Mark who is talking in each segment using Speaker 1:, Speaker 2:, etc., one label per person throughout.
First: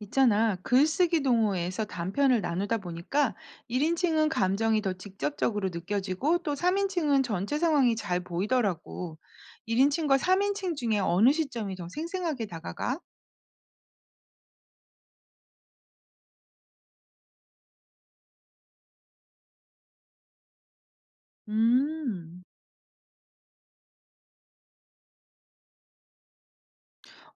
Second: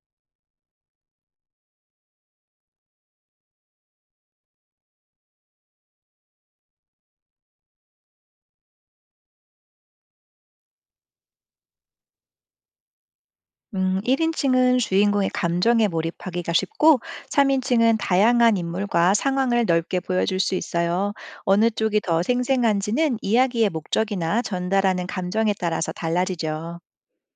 Speaker 1: 있잖아. 글쓰기 동호회에서 단편을 나누다 보니까 1인칭은 감정이 더 직접적으로 느껴지고 또 3인칭은 전체 상황이 잘 보이더라고. 1인칭과 3인칭 중에 어느 시점이 더 생생하게 다가가?
Speaker 2: 1인칭은 주인공의 감정에 몰입하기가 쉽고, 3인칭은 다양한 인물과 상황을 넓게 보여줄 수 있어요. 어느 쪽이 더
Speaker 1: 음.
Speaker 2: 생생한지는 이야기의 목적이나 전달하는 감정에 따라서 달라지죠.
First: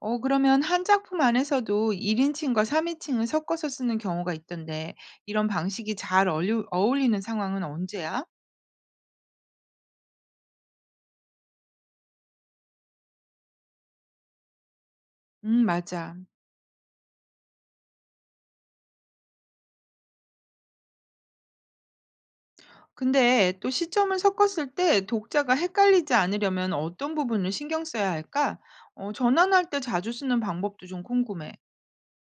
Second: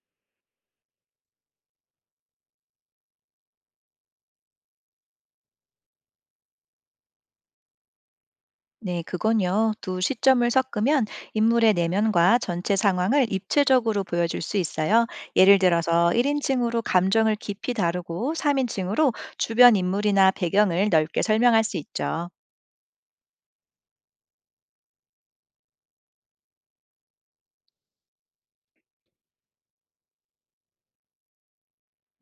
Speaker 1: 그러면 한 작품 안에서도 1인칭과 3인칭을 섞어서 쓰는 경우가 있던데 이런 방식이 잘 어울리는 상황은 언제야?
Speaker 2: 네, 그건요. 두 시점을 섞으면 인물의 내면과 전체 상황을 입체적으로 보여줄 수 있어요. 예를 들어서
Speaker 1: 맞아.
Speaker 2: 1인칭으로 감정을 깊이 다루고 3인칭으로 주변 인물이나 배경을 넓게 설명할 수 있죠.
Speaker 1: 근데 또 시점을 섞었을 때 독자가 헷갈리지 않으려면 어떤 부분을 신경 써야 할까? 전환할 때 자주 쓰는 방법도 좀 궁금해.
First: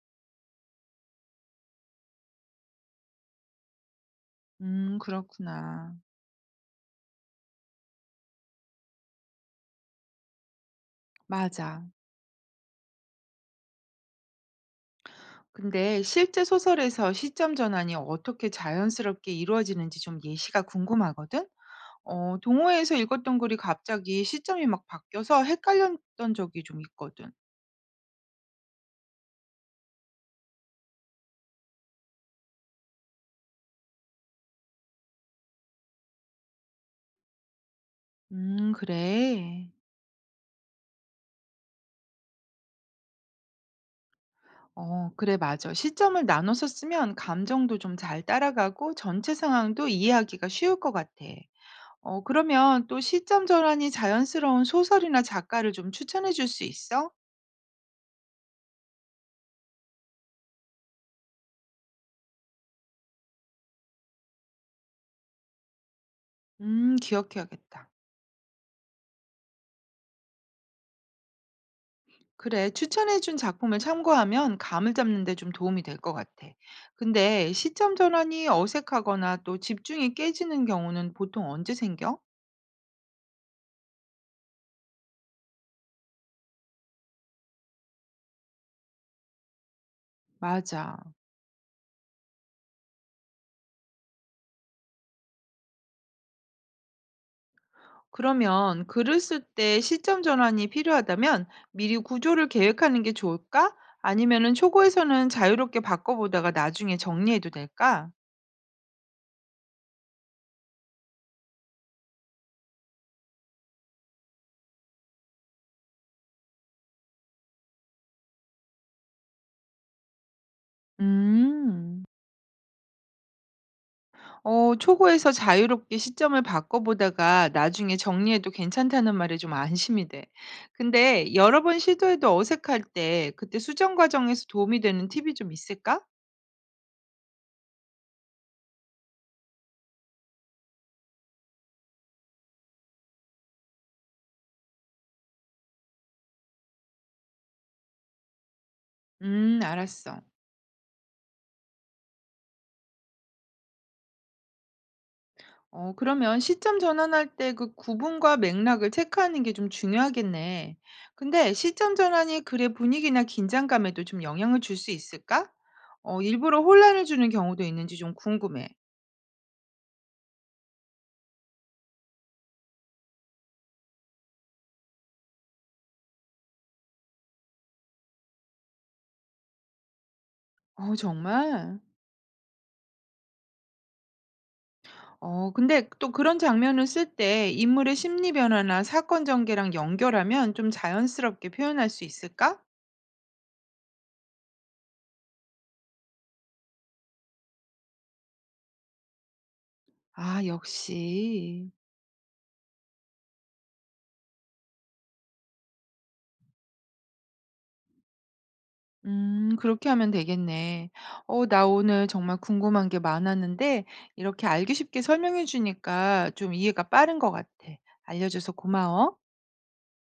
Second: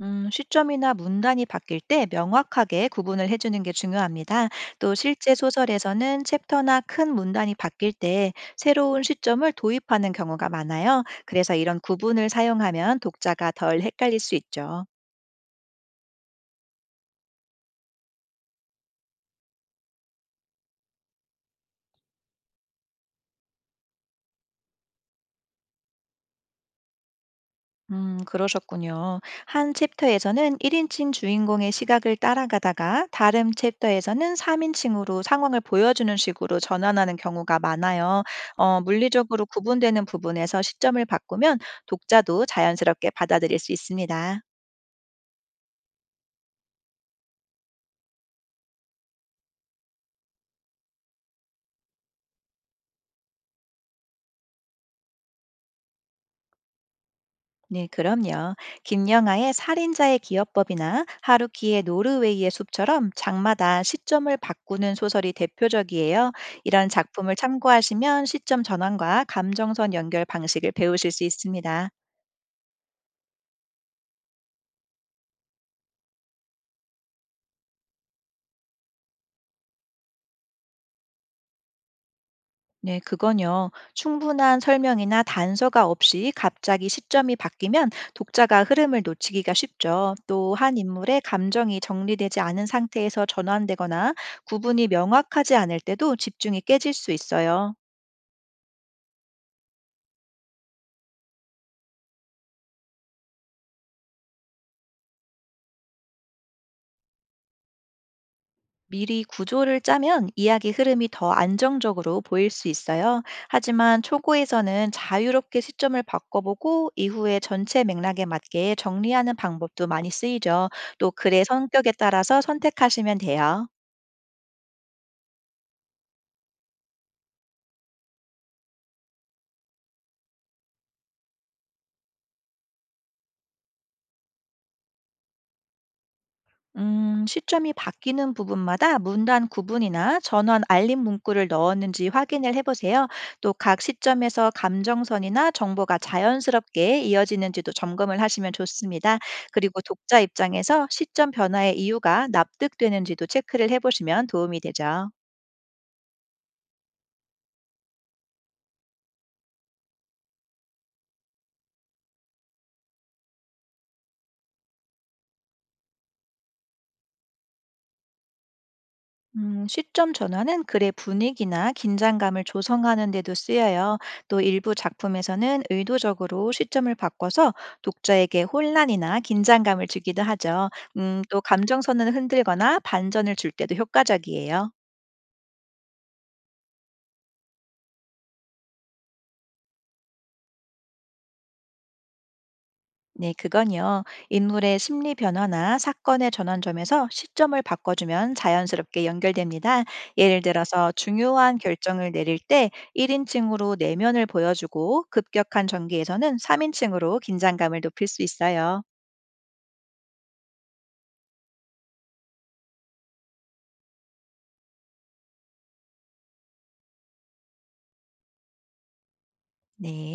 Speaker 2: 시점이나 문단이 바뀔 때 명확하게 구분을 해주는 게 중요합니다. 또 실제
Speaker 1: 그렇구나.
Speaker 2: 소설에서는 챕터나 큰 문단이 바뀔 때 새로운 시점을 도입하는 경우가 많아요. 그래서 이런
Speaker 1: 맞아.
Speaker 2: 구분을 사용하면 독자가 덜 헷갈릴 수 있죠.
Speaker 1: 근데 실제 소설에서 시점 전환이 어떻게 자연스럽게 이루어지는지 좀 예시가 궁금하거든? 동호회에서 읽었던 글이 갑자기 시점이 막 바뀌어서 헷갈렸던 적이 좀 있거든.
Speaker 2: 그러셨군요. 한 챕터에서는 1인칭 주인공의 시각을 따라가다가 다른 챕터에서는 3인칭으로 상황을 보여주는 식으로 전환하는 경우가 많아요. 어, 물리적으로
Speaker 1: 그래.
Speaker 2: 구분되는 부분에서 시점을 바꾸면 독자도 자연스럽게 받아들일 수 있습니다.
Speaker 1: 어, 그래, 맞아. 시점을 나눠서 쓰면 감정도 좀 잘 따라가고 전체 상황도 이해하기가 쉬울 것 같아. 그러면 또 시점 전환이 자연스러운 소설이나 작가를 좀 추천해 줄 수 있어?
Speaker 2: 네, 그럼요. 김영하의 살인자의 기업법이나 하루키의 노르웨이의 숲처럼 장마다 시점을 바꾸는 소설이 대표적이에요. 이런 작품을
Speaker 1: 기억해야겠다.
Speaker 2: 참고하시면 시점 전환과 감정선 연결 방식을 배우실 수 있습니다.
Speaker 1: 그래, 추천해 준 작품을 참고하면 감을 잡는 데 좀 도움이 될 것 같아. 근데 시점 전환이 어색하거나 또 집중이 깨지는 경우는 보통 언제 생겨?
Speaker 2: 네, 그건요. 충분한 설명이나 단서가 없이 갑자기 시점이 바뀌면 독자가 흐름을 놓치기가 쉽죠. 또한
Speaker 1: 맞아.
Speaker 2: 인물의 감정이 정리되지 않은 상태에서 전환되거나 구분이 명확하지 않을 때도 집중이 깨질 수 있어요.
Speaker 1: 그러면 글을 쓸 때 시점 전환이 필요하다면 미리 구조를 계획하는 게 좋을까? 아니면은 초고에서는 자유롭게 바꿔보다가 나중에 정리해도 될까?
Speaker 2: 미리 구조를 짜면 이야기 흐름이 더 안정적으로 보일 수 있어요. 하지만 초고에서는 자유롭게 시점을 바꿔보고 이후에 전체 맥락에 맞게 정리하는 방법도 많이 쓰이죠. 또 글의 성격에
Speaker 1: 음,
Speaker 2: 따라서 선택하시면 돼요.
Speaker 1: 초고에서 자유롭게 시점을 바꿔보다가 나중에 정리해도 괜찮다는 말에 좀 안심이 돼. 근데 여러 번 시도해도 어색할 때 그때 수정 과정에서 도움이 되는 팁이 좀 있을까?
Speaker 2: 시점이 바뀌는 부분마다 문단 구분이나 전원 알림 문구를 넣었는지 확인을 해보세요. 또 각 시점에서 감정선이나 정보가 자연스럽게 이어지는지도 점검을 하시면 좋습니다. 그리고 독자
Speaker 1: 알았어.
Speaker 2: 입장에서 시점 변화의 이유가 납득되는지도 체크를 해보시면 도움이 되죠.
Speaker 1: 어 그러면 시점 전환할 때 그 구분과 맥락을 체크하는 게 좀 중요하겠네. 근데 시점 전환이 글의 분위기나 긴장감에도 좀 영향을 줄 수 있을까? 어 일부러 혼란을 주는 경우도 있는지 좀 궁금해.
Speaker 2: 시점 전환은 글의 분위기나 긴장감을 조성하는 데도 쓰여요. 또 일부 작품에서는 의도적으로 시점을 바꿔서 독자에게 혼란이나 긴장감을 주기도 하죠.
Speaker 1: 어
Speaker 2: 또
Speaker 1: 정말?
Speaker 2: 감정선을 흔들거나 반전을 줄 때도 효과적이에요.
Speaker 1: 어 근데 또 그런 장면을 쓸 때 인물의 심리 변화나 사건 전개랑 연결하면 좀 자연스럽게 표현할 수 있을까?
Speaker 2: 네, 그건요. 인물의 심리 변화나 사건의 전환점에서 시점을 바꿔주면 자연스럽게 연결됩니다. 예를
Speaker 1: 아
Speaker 2: 들어서 중요한
Speaker 1: 역시.
Speaker 2: 결정을 내릴 때 1인칭으로 내면을 보여주고 급격한 전개에서는 3인칭으로 긴장감을 높일 수 있어요.
Speaker 1: 그렇게 하면 되겠네. 어 나 오늘 정말 궁금한 게 많았는데 이렇게 알기 쉽게 설명해 주니까 좀 이해가 빠른 것 같아. 알려줘서 고마워.
Speaker 2: 네.